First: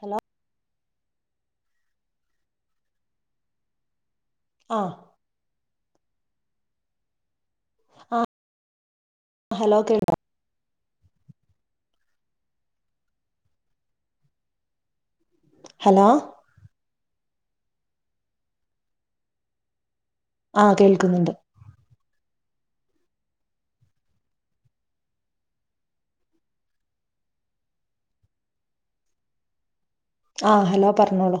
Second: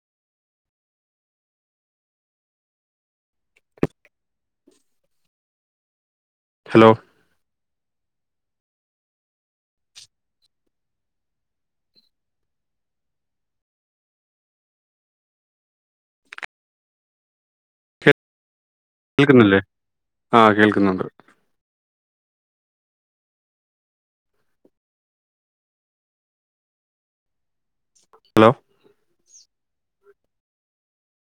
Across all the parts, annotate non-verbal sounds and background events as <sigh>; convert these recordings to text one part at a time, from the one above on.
Hello ആഹ് hello ആഹ് hello കേൾ ഹലോ കേൾക്കുന്നില്ലേ, ആ കേൾക്കുന്നുണ്ട്. ഹലോ ആഹ്, ഹലോ പറഞ്ഞോളു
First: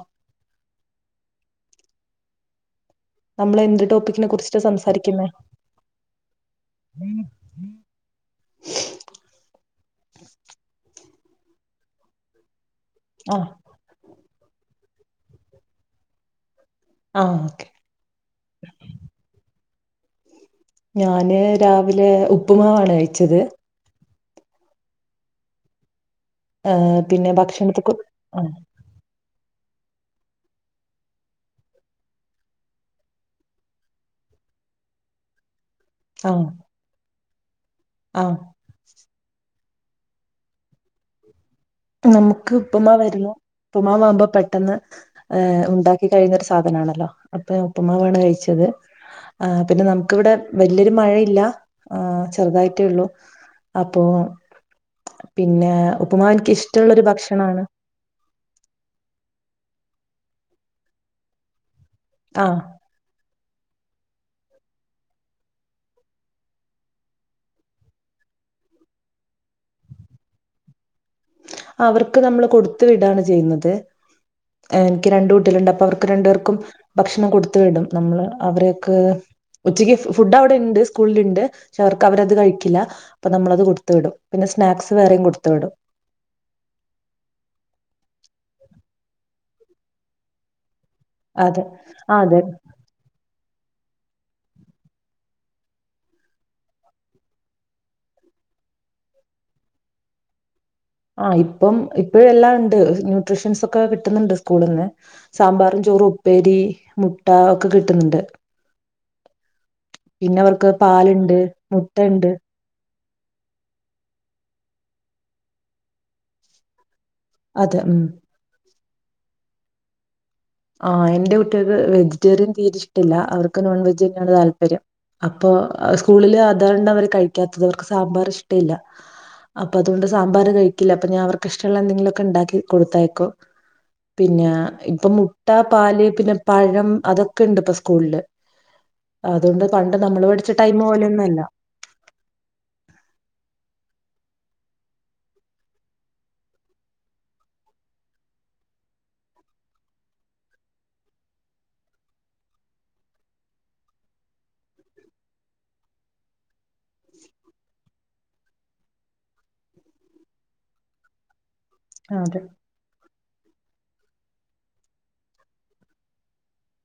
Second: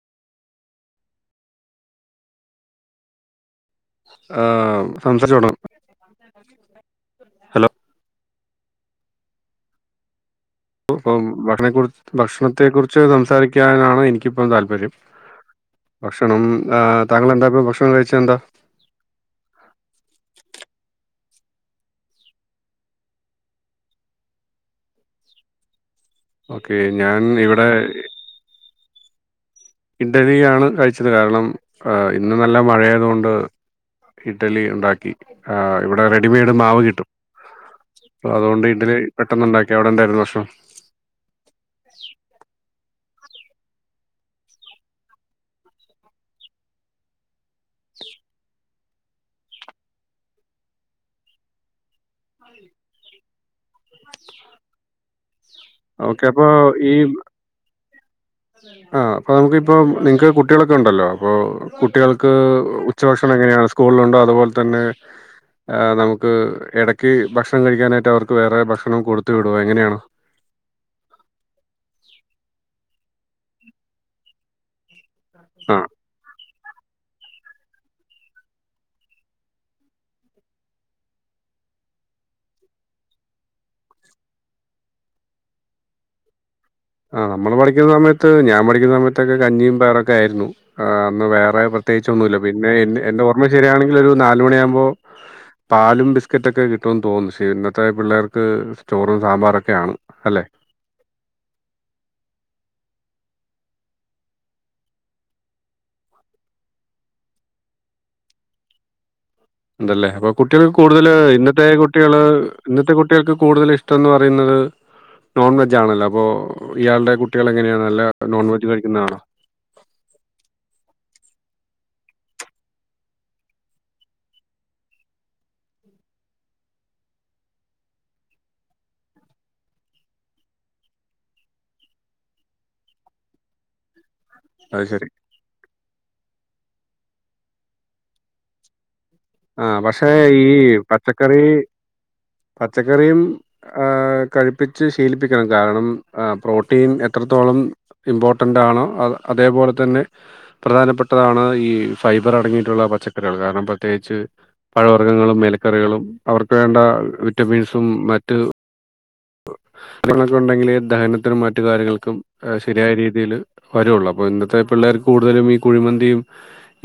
നമ്മള് എന്ത് ടോപ്പിക്കിനെ ആ കുറിച്ചിട്ട സംസാരിക്കുന്നെ? സംസാരിച്ചു തുടങ്ങാം ഹലോ പ്പ് ഇപ്പം ഭക്ഷണെക്കുറി ഭക്ഷണത്തെ കുറിച്ച് ആഹ് സംസാരിക്കാനാണ് എനിക്കിപ്പം താല്പര്യം. ഭക്ഷണം ഏഹ്‌ താങ്കൾ ആഹ് എന്താപ്പോ ഓക്കെ ഭക്ഷണം കഴിച്ചേ എന്താ? ഞാന് രാവിലെ ഉപ്പുമാവാണ് കഴിച്ചത്. ഓക്കെ ആഹ് ഞാൻ പിന്നെ ഇവിടെ ഭക്ഷണത്തെ കു ആഹ് ഇഡലിയാണ് കഴിച്ചത് കാരണം ഇന്ന് നല്ല മഴ ആയതുകൊണ്ട് ഇഡലി ഉണ്ടാക്കി ആഹ് ഇവിടെ ആഹ് റെഡിമെയ്ഡ് മാവ് കിട്ടും അപ്പൊ ആഹ് അതുകൊണ്ട് ഇഡിലി പെട്ടെന്ന് ഉണ്ടാക്കി അവിടെ എന്തായിരുന്നു ഭക്ഷണം നമുക്ക് ഉപ്പുമാവ് ആയിരുന്നു ഉപ്പമാവാവുമ്പോ പെട്ടെന്ന് ഏഹ് ഉണ്ടാക്കി കഴിയുന്നൊരു സാധനാണല്ലോ അപ്പൊ ഉപ്പ്മാവാണ് കഴിച്ചത് ആഹ് പിന്നെ നമുക്ക് ഇവിടെ വലിയൊരു മഴയില്ല ആഹ് ചെറുതായിട്ടേ ഉള്ളൂ അപ്പൊ പിന്നെ ഓക്കെ ഉപ്പുമാവ് അപ്പൊ എനിക്ക് ഈ ഇഷ്ടമുള്ളൊരു ഭക്ഷണാണ് ആഹ് അപ്പൊ നമുക്ക് ഇപ്പോ നിങ്ങക്ക് കുട്ടികളൊക്കെ ഉണ്ടല്ലോ അപ്പൊ കുട്ടികൾ ക്ക് ആഹ് ഉച്ചഭക്ഷണം എങ്ങനെയാണ് സ്കൂളിലുണ്ടോ അതുപോലെ തന്നെ നമുക്ക് ഇടയ്ക്ക് ഭക്ഷണം കഴിക്കാനായിട്ട് അവർക്ക് വേറെ ഭക്ഷണം കൊടുത്തു വിടോ എങ്ങനെയാണ് അവർക്ക് നമ്മള് കൊടുത്ത് വിടാണ് ചെയ്യുന്നത് എനിക്ക് രണ്ട് കുട്ടികളുണ്ട് ആ അപ്പ അവർക്ക് <unintelligible> രണ്ട് പേർക്കും ഭക്ഷണം കൊടുത്തു വിടും നമ്മള് അവര്ക്ക് ഉച്ചയ്ക്ക് ഫുഡ് അവിടെ ഇണ്ട് സ്കൂളിൽ ഇണ്ട് പക്ഷെ അവർക്ക് അവരത് കഴിക്കില്ല അപ്പൊ നമ്മളത് കൊടുത്തു വിടും പിന്നെ സ്നാക്സ് വേറെയും കൊടുത്തു വിടും ആഹ് നമ്മള് പഠിക്കുന്ന സമയത്ത് ഞാൻ പഠിക്കുന്ന സമയത്തൊക്കെ കഞ്ഞിയും പയറൊക്കെ ആയിരുന്നു ആഹ് ഒന്ന് വേറെ അതെ പ്രത്യേകിച്ച് ആ അതെ ഒന്നുമില്ല പിന്നെ ഇന്റെ ഓർമ്മ ശരിയാണെങ്കിൽ ഒരു നാല് മണിയാകുമ്പോ പാലും ബിസ്ക്കറ്റൊക്കെ കിട്ടോന്ന് തോന്ന്ന്ന് പക്ഷേ ഇന്നത്തെ പിള്ളേർക്ക് ചോറ് സാമ്പാറൊക്കെയാണ് അല്ലേ ആഹ് ഇപ്പം ഇപ്പോഴെല്ലാം ഉണ്ട് ന്യൂട്രിഷ്യൻസ് ഒക്കെ കിട്ടുന്നുണ്ട് സ്കൂളിന്ന് സാമ്പാറും ചോറും ഉപ്പേരി മുട്ട ഒക്കെ കിട്ടുന്നുണ്ട് ഇണ്ടല്ലേ അപ്പൊ പിന്നെ കുട്ടികൾ അവർക്ക് കൂടുതല് പാലുണ്ട് ഇന്നത്തെ മുട്ട കുട്ടികള് ഉണ്ട്. ഇന്നത്തെ കുട്ടികൾക്ക് കൂടുതൽ ഇഷ്ടം എന്ന് പറയുന്നത് നോൺ വെജ് ആണല്ലോ അപ്പോൾ ഇയാള്ടെ കു ട്ടികൾ അതെ എങ്ങനെയാണ് നല്ല ഉം. നോൺവെജ് കഴിക്കുന്നതാണോ ആഹ് എന്റെ കുട്ടികൾക്ക് വെജിറ്റേറിയൻ തീരെ ഇഷ്ടില്ല അവർക്ക് നോൺ വെജ് തന്നെയാണ് താല്പര്യം അപ്പൊ സ്കൂളില് അതാണ് അവര് കഴിക്കാത്തത് അവർക്ക് സാമ്പാറ് ഇഷ്ടയില്ല അപ്പൊ അതുകൊണ്ട് സാമ്പാറ് കഴിക്കില്ല അപ്പൊ ഞാ അവർക്ക് ഇഷ്ടള്ള എന്തെങ്കിലൊക്കെ ഇണ്ടാക്കി കൊടുത്തയ്ക്കും പിന്നെ അത് ശരി ഇപ്പൊ മുട്ട പാല് പിന്നെ പഴം അതൊക്കെയുണ്ട് ഇപ്പം സ്കൂളില് അതുകൊണ്ട് ആഹ് പണ്ട് പക്ഷെ നമ്മള് ഈ പഠിച്ച ടൈം പോലെയൊന്നല്ല. പച്ചക്കറി പച്ചക്കറിയും. ഏഹ് കഴിപ്പിച്ച് ശീലിപ്പിക്കണം കാരണം പ്രോട്ടീൻ എത്രത്തോളം. ഇമ്പോർട്ടന്റാണ് അഹ് അതേപോലെ തന്നെ. പ്രധാനപ്പെട്ടതാണ് ഈ ഫൈബർ അടങ്ങിയിട്ടുള്ള പച്ചക്കറികള് കാരണം പ്രത്യേകി ച് പഴവർഗങ്ങളും എലക്കറികളും അവർക്ക് വേണ്ട വിറ്റമിൻസും മറ്റ്. ങ്ങളൊക്കെ ഉണ്ടെങ്കിലെ ദഹനത്തിനും മറ്റു കാര്യങ്ങൾക്കും. അതെ ശരിയായ രീതിയിൽ വരൊള്ളൂ അപ്പോ ഇന്നത്തെ പിള്ളേർക്ക് കൂടുതലും ഈ കുഴിമന്തിയും.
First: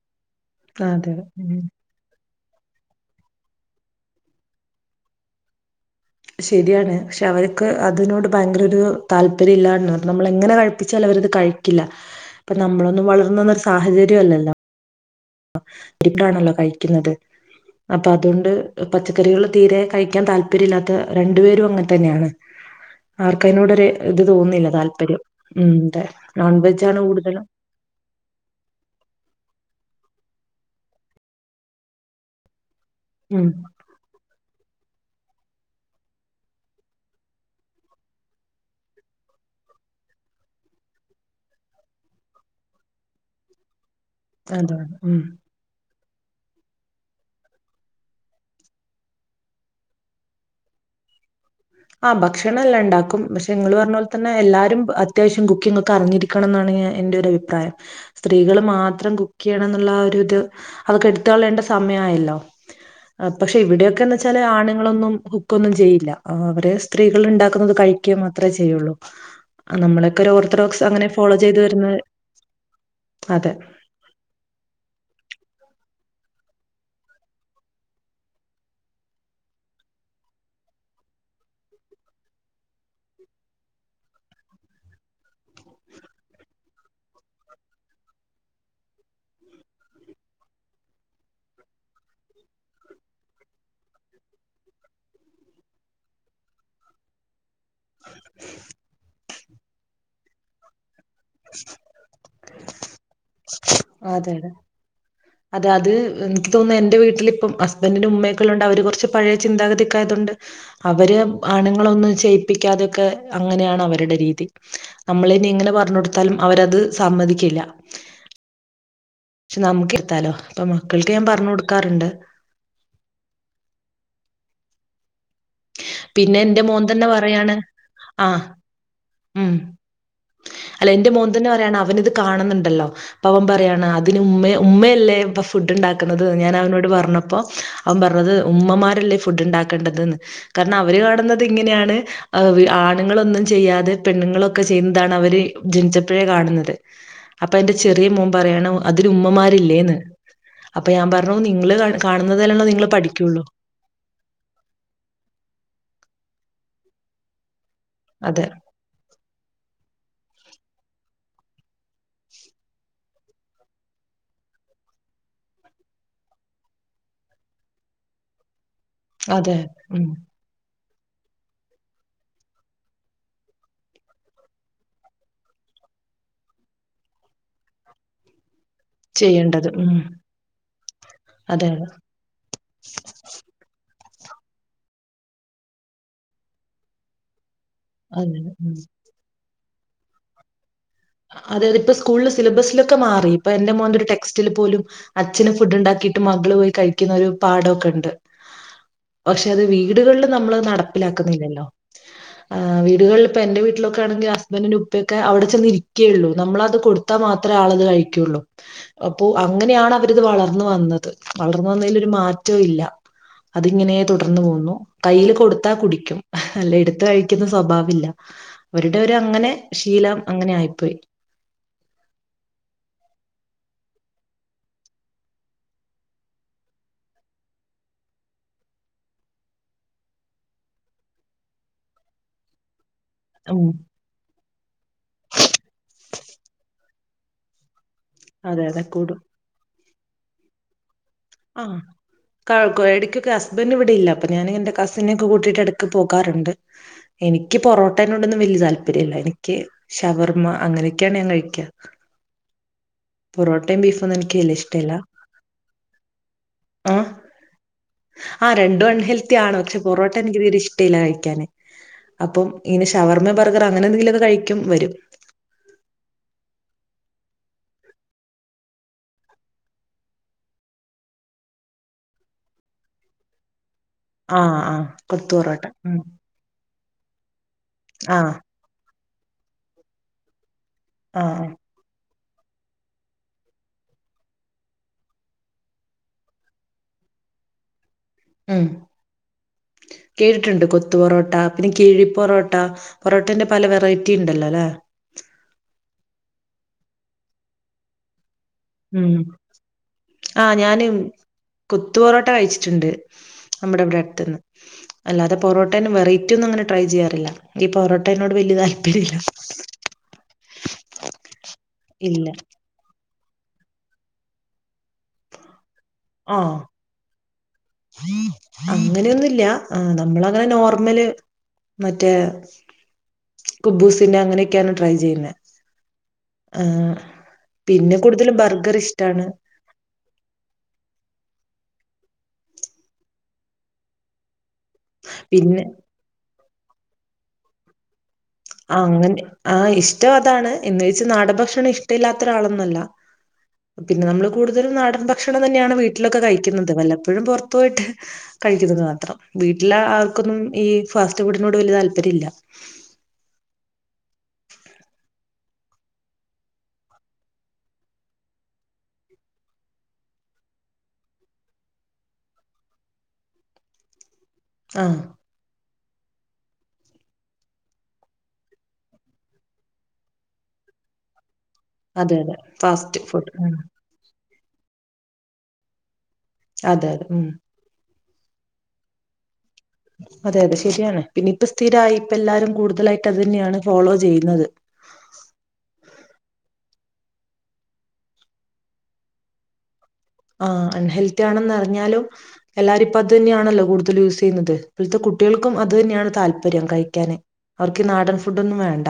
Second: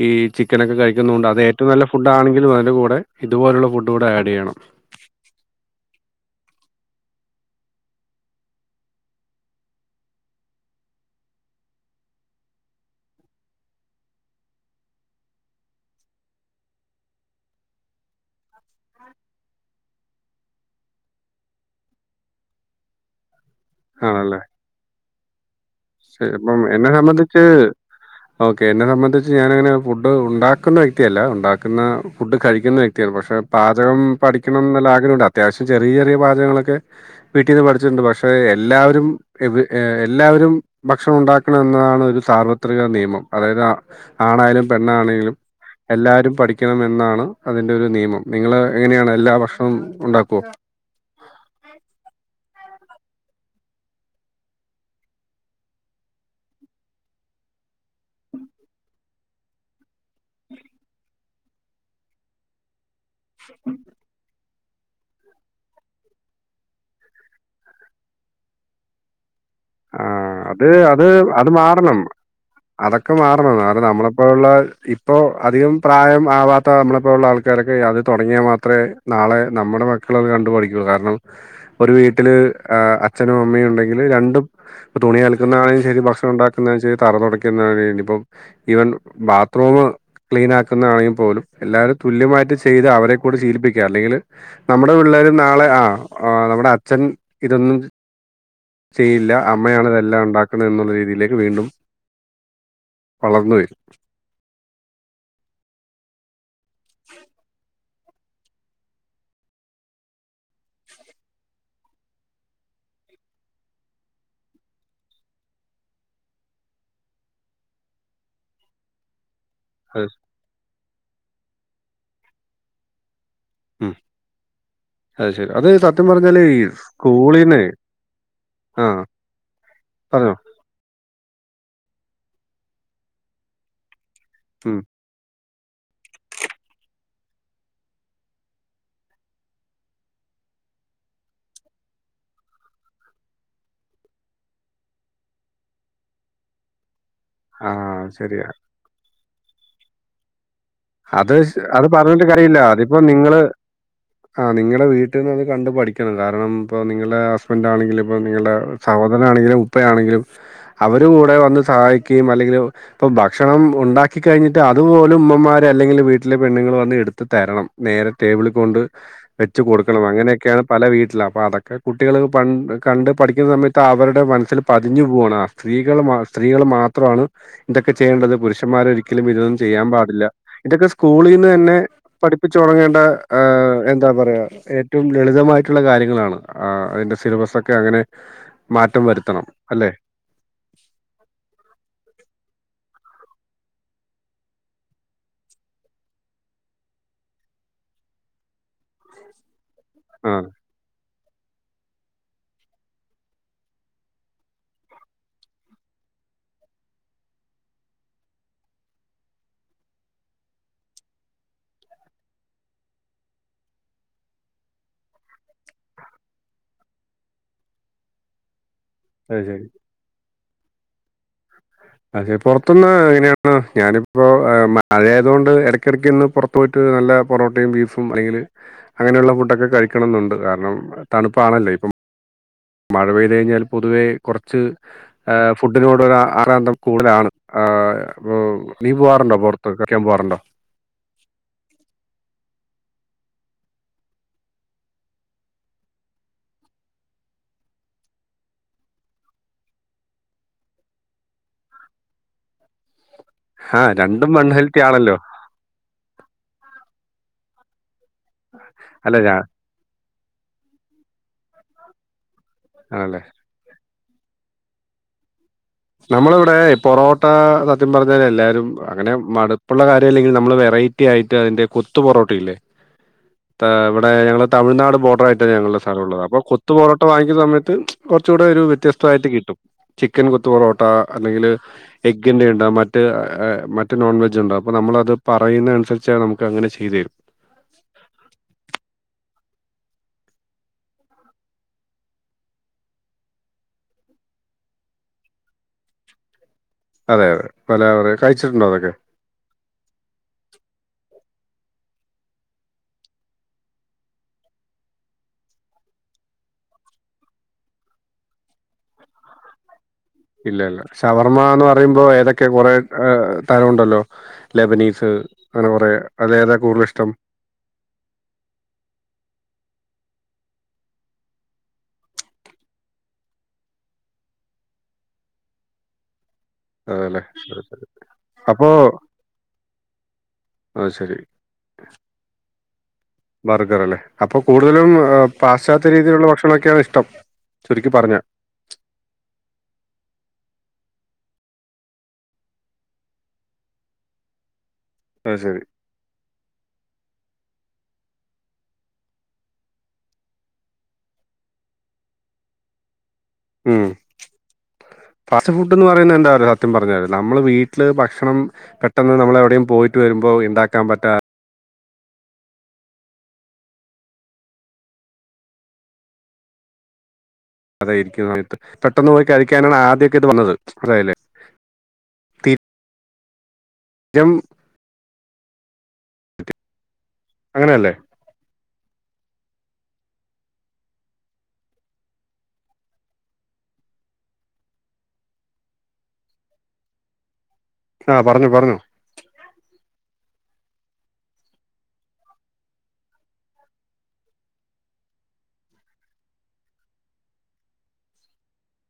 ഈ ചിക്കനൊക്കെ അതെ കഴിക്കുന്ന കൊണ്ട അത് ഉം ഏറ്റവും നല്ല ഫുഡണെങ്കിലും അതിന്റെ കൂടെ ഇതുപോലുള്ള ഫുഡൂടെ ആഡ്യ്യണം. ശരിയാണ് പക്ഷെ അവർക്ക് അതിനോട് ഭയങ്കര ഒരു താല്പര്യം ഇല്ലാ നമ്മള എങ്ങനെകഴി ചെലവരത് കഴിക്കില്ല ഇപ്പ നമ്മളൊന്നും വളർന്നന്ന ഒരു സാഹചര്യംല്ലല്ലോ. ഇപിടാണല്ലോ കഴിക്കുന്നത്. അപ്പൊ അതൊണ്ട് പച്ചക്കറികൾ തീരെ കഴിക്കാൻ താല്പര്യം ഇല്ലാത്ത രണ്ടുപേരും അങ്ങൻ തന്നെയാണ്. ആർക്ക് അയ്നോടൊരു ഇത് ആണല്ലേ? തോന്നുന്നില്ല താല്പര്യം ഉം അതെ ശരി അപ്പം എന്നെ നോൺവെജാണ് സംബന്ധിച്ച് കൂടുതലും. <unintelligible> ഓക്കെ എന്നെ സംബന്ധിച്ച് ഞാനങ്ങനെ ഫുഡ് ഉണ്ടാക്കുന്ന വ്യക്തിയല്ല ഉണ്ടാക്കുന്ന ഫുഡ് കഴിക്കുന്ന വ്യക് ത്യ പക്ഷെ ഉം പാചകം പഠിക്കണം ന്ന്ള്ളെ ആഗ്രഹണ്ട് അത്യാവശ്യം ചെറിയ ചെറിയ പാചകങ്ങളൊക്കെ. വീട്ടീന്ന് പഠിച്ചിട്ടുണ്ട് പക്ഷെ എല്ലാവരും എല്ലാവരും. ഭക്ഷണം ഉണ്ടാക്കണം എന്നതാണ് ഒരു സാർവത്രിക നിയമം അതായത്. ആണായാലും അതാണ് ഉം പെണ്ണാണെലും. എല്ലാരും പഠിക്കണം എന്നാണ് അതിന്റെറെ ഒരു നിയമം നിങ്ങള് എങ്ങനെയാണ് എല്ലാ ഭക്ഷണോം ഉണ്ടാക്കൊ? ആ ഭക്ഷണ എല്ലാം ഇണ്ടാക്കും പക്ഷെ ഇങ്ങള് പറഞ്ലെ തന്നെ എല്ലാരും അത്യാവശ്യ കുക്കിംങ്‌ഹോക്കെ അറിഞ്ഞിരി ക്കണന്നാണ് എന്റെരുഭിപ്രായം സ്ത്രീകള് മാത്രം കുക്ക്യ്യണം ന്നുള്ള ആ ഒരിത് അതൊക്കെ എടു ത്ത്കളയണ്ട സമയായല്ലോ. പക്ഷെ ഇവിടെയൊക്കെന്നെ ച്ചാലെ ആണുങ്ങളൊന്നും കുക്കൊന്നും ചെയ്യില്ല. അ അവര് സ്ത്രീകള്ണ്ടാക്കുന്നത് കഴിക്ക മാത്രേ ചെയ്യുള്ളൂ. ആ, നമ്മളൊക്കെ ഒരു ആഹ് അത് ഓർത്തഡോക്സ് അത് അങ്ങനെ ഫോളോ അത് ചെയ്ത് വരുന്ന മാറണം അതൊക്കെ അതെ മാറണം, അത് നമ്മളെ. ഇപ്പോഴുള്ള ഇപ്പോ അധികം പ്രായം ആവാത്ത നമ്മളെപ്പോലുള്ള ആൾക്കാരൊക്കെ അത് തൊടങ്ങിയാ മാത്രേ നാളെ നമ്മടെ മക്കളത് കണ്ട് പഠിക്കൊള്ളൂ കാരണം. ഒരു വീട്ടില് അച്ഛനും അമ്മയും ഉണ്ടെങ്കില് രണ്ടും. ഇപ്പ തുണി അലക്കുന്നാണേലും ശരി ഭക്ഷണം ഇണ്ടാക്കുന്നതയാലും ശരി തറ തുടക്കുന്നതാണേലും ഇന്നിപ്പം. ഈവൻ ബാത്റൂമ് ക്ലീനാക്കുന്നതാണെങ്കി പോലും എല്ലാവരും തുല്യമായിട്ട് ചെയ്ത് അവരെ കൂടി ശീലിപ്പിക്ക അല്ലെങ്കില്. നമ്മുടെ പിള്ളേരും നാളെ ആഹ് ആഹ് നമ്മുടെ അച്ഛൻ ഇതൊന്നും ചെ <inaudible> ചെയ്യില്ല. അമ്മയാണ് ഇതെല്ലാം ഉണ്ടാക്കുന്നത് എന്നുള്ള രീതിയില്. വീണ്ടും വളർന്ന് വരും. അതെയതെ, അതെ അത് എനിക്ക് തോന്നുന്നു എന്റെ വീട്ടിലിപ്പം ഹസ് ബന്റിന്റെ ഉമ്മയൊക്കെള്ളോണ്ട് അവര് കൊറച്ച് പഴയ ചിന്താഗതിക്കായതുണ്ട്. അവര് ആണുങ്ങളൊന്നും ചെയ്യിപ്പിക്കാതൊക്കെ അങ്ങനെയാണ് അവരുടെ രീതി. അമ്മളിനി ഇങ്ങനെ പറഞ്ടുത്താലും അവരത് സമ്മതിക്കില്ല. പക്ഷെ അത് ശ നമുക്കിരുത്താലോ ഇപ്പൊ മക്കൾക്ക് ഞാൻ പറഞ്ഞ് കൊടുക്കാറ്ണ്ട്. ഉം അത്ശരി അത് സത്യം പറഞ്ഞാല് ഈ സ്കൂളിന്ന്. ആഹ് ഉം. പറഞ്ഞോ? അല്ല ന്റെ മോൻതന്നെ പറയാണ് അവനിത് കാണുന്നുണ്ടല്ലോ പ്പൊ അവൻ പറയാണ്. അ തിന് ഉമ്മെ ഉം. ഉമ്മയല്ലേ പ്പൊ ഫുഡ് ഉണ്ടാക്കണുന്നത് ഞാൻ അവനോട് പറഞ്ഞപ്പോഅവൻ പറഞ്ഞത് ഉമ്മമാരല്ലേ ഫുഡ്ണ്ടാക്കണ്ടത് ന്ന് കാരണം അവര് കാണുന്നത് ഇങ്ങനെയാണ്. ആഹ് ആണുങ്ങളൊന്നും ചെയ്യാതെ പെണ്ണുങ്ങളൊക്കെ ചെയ്യുന്നതാണ് അവര് ജനിച്ചപ്പഴേ കാണുന്നത്. <inaudible> അപ്പ എന്റെ ചെറിയ മോൻ ശരിയാ. പറയാണ് അതിരു മ്മമാരില്ലേന്ന്. അപ്പ ഞാൻ അത് പറഞ്ഞു. ശ് നിങ്ങള് അത് പറഞ്ഞിട്ട് കാണുന്നുന്നതല്ലോ നിങ്ങള് പഠിക്കുള്ളൂ ആഹ്‌ നിങ്ങടെ വീട്ടീന്നത് കണ്ട് പഠിക്കണം. കാരണം പ്പൊ നിങ്ങളുടെ ഹസ്ബൻഡറ് ആണെങ്കിലും അപ്പ അതെ നിങ്ങളുടെ സഹോദരനാണെങ്കിലും ഉപ്പയാണെങ്കിലും അവര്കൂടെ വന്ന് സഹായിക്കുകയും അല്ലെങ്കില് പ്പൊ ഭക്ഷണം ഉണ്ടാക്കി കഴിഞ്ഞിട്ട് അതുപോലും ഉമ്മമാർ അല്ലെങ്കിൽ വീട്ടിലെ പെണ്ണുങ്ങൾ വന്ന് എടുത്തു തരണം നേരെ ടേബിൾ കൊണ്ട് അതെ വെച്ച് കൊടുക്കണം ഉം അങ്ങനെയൊക്കെയാണ് പല വീട്ടില്. അപ്പോൾ അതൊക്കെ കുട്ടികൾ പ കണ്ട് പഠിക്കുന്ന സമയത്ത് അവരുടെ മനസ്സിൽ പതിഞ്ഞു പോവാണ് ആ സ്ത്രീകൾ മാ സ്ത്രീകൾ മാത്രമാണ് ഇതൊക്കെ ചെയ്യേണ്ടത് പുരുഷന്മാരൊരിക്കലും ഇതൊന്നും ചെയ്യേണ്ടത് ചെയ്യാൻ ഉം പാടില്ല തൊക്കെ സ്ക്കൂളീന്ന് അതെ തന്നെ പഠിപ്പിച്ചു തുടങ്ങേണ്ട എന്താ പറയാ ഏറ്റവും ലളിതമായിട്ടുള്ള കാര്യങ്ങളാണ്. അതിന്റെ സിലബസക് ക്കെ അങ്ങനെ അതെ അതെ മാറ്റം വരുത്തണം. അല്ലെ അതെയതെ ഇപ്പ സ്കൂൾല് സിലബസിലൊക്കെ മാറി, ഇപ്പൊ എന്റെ മോന്റൊരു ടെക്സ്റ്റില് പോലും അച്ഛന് ഫുഡ്ഡ് ണ്ടാക്കിയിട്ട് മകള് പോയി കഴിക്കുന്നൊരു പാടഒക്കെ ഉണ്ട് <inaudible> പക്ഷെ അത് വീടുകൾല് ആഹ് നമ്മളത് നട പ്പിലാക്കുന്നില്ലല്ലോ. ആ വീടുകളിലിപ്പൊ എന്റെ വീട്ടിലൊക്കെ ആണെങ്കിൽ ഹസ്ബൻഡറിന്റെ ഉപ്പൊക്കെ അവിടെ ചെന്ന് ഇരി ക്കേയെള്ളൂ. നമ്മളത് കൊടുത്താ മാത്രേ ആളത് കഴിക്കുള്ളൂ അപ്പോ അങ്ങനെയാണ് അവരിത് വളർന്ന് വന്നത് വളർന്ന് വന്നതിലൊരു മാറ്റവും ഇല്ല അതിങ്ങനേ തുടർന്ന് പോകുന്നു കയ്യിൽ കൊടുത്താ കുടിക്കും. അല്ല എടുത്ത കഴിക്കുന്ന സ്വഭാവില്ല അവരുടെ അത് ഒരങ്ങനെ ശരി. ശീലം അങ്ങനെ ആയിപ്പോയി അതെ പുറത്തനിന്ന് എങ്ങനെയാണ് ഞാനിപ്പോ മഴയായത് കൊണ്ട് ഇടക്കിടക്കൊന്നു പുറ പോയിട്ട് നല്ല പൊറോട്ടയും ബീഫും അല്ലെങ്കിൽ അങ്ങനെയുള്ള ഫുഡൊക്കെ കഴിക്കണം എന്നുണ്ട് കാരണം തണുപ്പാണല്ലോ ഇപ്പം മഴ പെയ്തു കഴിഞ്ഞാൽ ഉം പൊതുവേ കുറച്ച് ഫുഡിനോട് ഒരു ആറാന്ധം കൂടുതലാണ് അപ്പൊ അതെ അതെ നീ കൂടും പോവാറുണ്ടോ പുറത്ത് കഴിക്കാൻ പോവാറുണ്ടോ ആഹ് ഴ ഇടക്കൊക്കെ ഹസ്ബന്റ് ഇവിടെയില്ല അപ്പൊ ഞാനി എന്റെ കസിന ഒക്കെ കൂട്ടിട്ട് ഇടയ്ക്ക് പോകാറുണ്ട് എനിക്ക് പൊറോട്ടേന കൊണ്ടൊന്നും വലിയ താല്പര്യംല്ല എനിക്ക് ഷവർമ്മ അങ്ങനെയൊക്കെയാണ് ഞാൻ കഴിക്ക പൊറോട്ടയും ആഹ് ബീഫോന്നും രണ്ടും നിക്ക് വൺ വല്യ ഇഷ്ട ഹെൽത്തി അല്ലാ ആണല്ലോ. ആഹ് ആ രണ്ടും അൺ അല്ല ഹെൽത്തി ഞാ ആണ് പക്ഷെ പൊറോട്ട എനിക്ക് തീരെ ഇഷ്ടയില്ല കഴിക്കാന് അപ്പ ഇങ്ങനെ ആണല്ലേ. ഷവർമ ബർ ഗർ അങ്ങനെന്തേലും കഴിക്കും വരും നമ്മളിവിടെ പൊറോട്ട സത്യം പറഞ്ഞാൽ എല്ലാരും അങ്ങനെ മടുപ്പുള്ള കാര്യം അല്ലെങ്കിൽ നമ്മള് വെറൈറ്റി റ്റിയായിട്ട് അതിന്റെ കൊത്തുപൊറോട്ടല്ലേ ആ ഞങ്ങള് ആ തമിഴ്നാട് കൊത്തു ബോർറയിട്ടാണ് പൊറോട്ട ഞങ്ങളുടെ ഉം സ്ഥലമുള്ളത് അപ്പ കുത്തു പൊറോട്ട വാങ്ങുന്ന സമയത്ത് ആ കുറച്ച കൂടെ ഒരു വ്യത്യസ്തമായിട്ട് കിട്ടും ചിക്കൻ കുത്തു പൊറോട്ട ട്ട ആ ആ. അല്ലെങ്കിൽ എഗ്ഗിൻ്റെ ഉണ്ടാവും മറ്റ് മറ്റ് നോൺ വെജ്ണ്ടാവും അപ്പോൾ നമ്മളത് പറയുന്നതനുസരിച്ച നമുക്ക്ങ്ങനെ ചെയ്തു തരും ഉം കേട്ടീട്ടുണ്ട് കൊത്തു പൊറോട്ട പിന്നെ കീഴി പൊറോട്ട പൊറോട്ടേന്റെ പല വെറൈറ്റി ഉണ്ടല്ലോ അല്ലേ അതെ അതെ പല അവർ കഴിച്ചിട്ടുണ്ടോ അതക്കെ ഉം ആഹ ഞാന് കൊത്തു പൊറോട്ട കഴിച്ചിട്ടുണ്ട് നമ്മുടെ ഇവിടെ അടുത്തുന്ന് അല്ലാതെ പൊറോട്ടേട വെറൈറ്റി ഒന്നും അങ്ങനെ ട്രൈ ചെയ്യാറില്ല എനിക്ക് ഈ പൊറോട്ടേനോട് വല്യ താല്പര്യം ഇല്ല <inaudible> ഇല്ല ഇല്ല ഷവർമ്മ എന്ന് പറയുമ്പോ ഏതൊക്കെ കുറെ തരംണ്ടല്ലോ ലെബനീസ് അങ്ങനെ കുറ അതേതാ കൂടുതൽ ഇഷ്ടം അങ്ങനെയൊന്നുല്ല ആഹ് നമ്മളങ്ങനെ നോർമല് മറ്റേ കുബൂസിന്റെ അങ്ങനെയൊക്കെയാണ് ട്രൈ ചെയ്യുന്നെ ആഹ് അതെല്ലെ ശരി ശരി പിന്നെ കൂടുതലും അപ്പോ ബർഗർ ഇഷ്ടാണ് ആഹ് ശരി ബർഗറല്ലേ അപ്പൊ കൂടുതലും ആഹ് പിന്നെ പാശ്ചാത്യ രീതിയിലുള്ള ഭക്ഷണൊക്കെയാണ് ഇഷ്ടം ചുരുക്കി പറഞ്ഞ ആഹ് അങ്ങനെ ആഹ് ഇഷ്ടം അതാണ് എന്ന് വെച്ച് നാടൻ ഭക്ഷണം ഇഷ്ടല്ലാത്ത ഒരാളൊന്നും അല്ല പിന്ന നമ്മള് കൂടുതലും നാടൻ അത് ഭക്ഷണം ശരി തന്നെയാണ് വീട്ടിലൊക്ക കഴിക്കുന്നത് വല്ലപ്പഴും പൊറത്തു പോയിട്ട് കഴിക്കുന്നത് മാത്രം വീട്ടിലാ ആർക്കൊന്നും ഈ ഫാസ്റ്റ് ഫുഡിനോട് വല്യ താല്പര്യയില്ല ഉം ഫാസ്റ്റ് ഫുഡെന്ന് പറയുന്ന എന്താറിയോ സത്യം പറഞാല് നമ്മള് വീട്ടില് ഭക്ഷണം പെട്ടെന്ന് നമ്മളെവിടെയും പോയിട്ട് വരുമ്പോ ഇണ്ടാക്കാൻ പറ്റാ ആഹ് അതായിരിക്കും സമയത്ത് പെട്ടെന്ന് പോയി കഴിക്കാനാണ് ആദ്യോക്കെ ഇത് വന്നത് മനസ്സിലായില്ലേ? അതെ അതെ ഫാസ്റ്റ് ഫുഡ് ആഹ് ജം അതെ അതെ ഉം അങ്ങനെയല്ലേ? അതെ അതെ ശരിയാണ് പിന്നെ ഇപ്പ സ്ഥിരായി ഇപ്പ എല്ലാരും കൂടുതലായിട്ട് അത് തന്നെയാണ് ഫോളോ ചെയ്യുന്നത് ആഹ് പറഞ്ഞോ പറഞ്ഞോ ആഹ് അൺഹെൽത്തി ആണെന്നറിഞ്ഞാലും എല്ലാരും ഇപ്പ അത് തന്നെയാണല്ലോ കൂടുതൽ യൂസ് ചെയ്യുന്നത് ഇപ്പോഴ്‌ത്ത കുട്ടികൾക്കും അത് തന്നെയാണ് താല്പര്യം കഴിക്കാന് അവർക്ക് നാടൻ ഫുഡൊന്നും വേണ്ട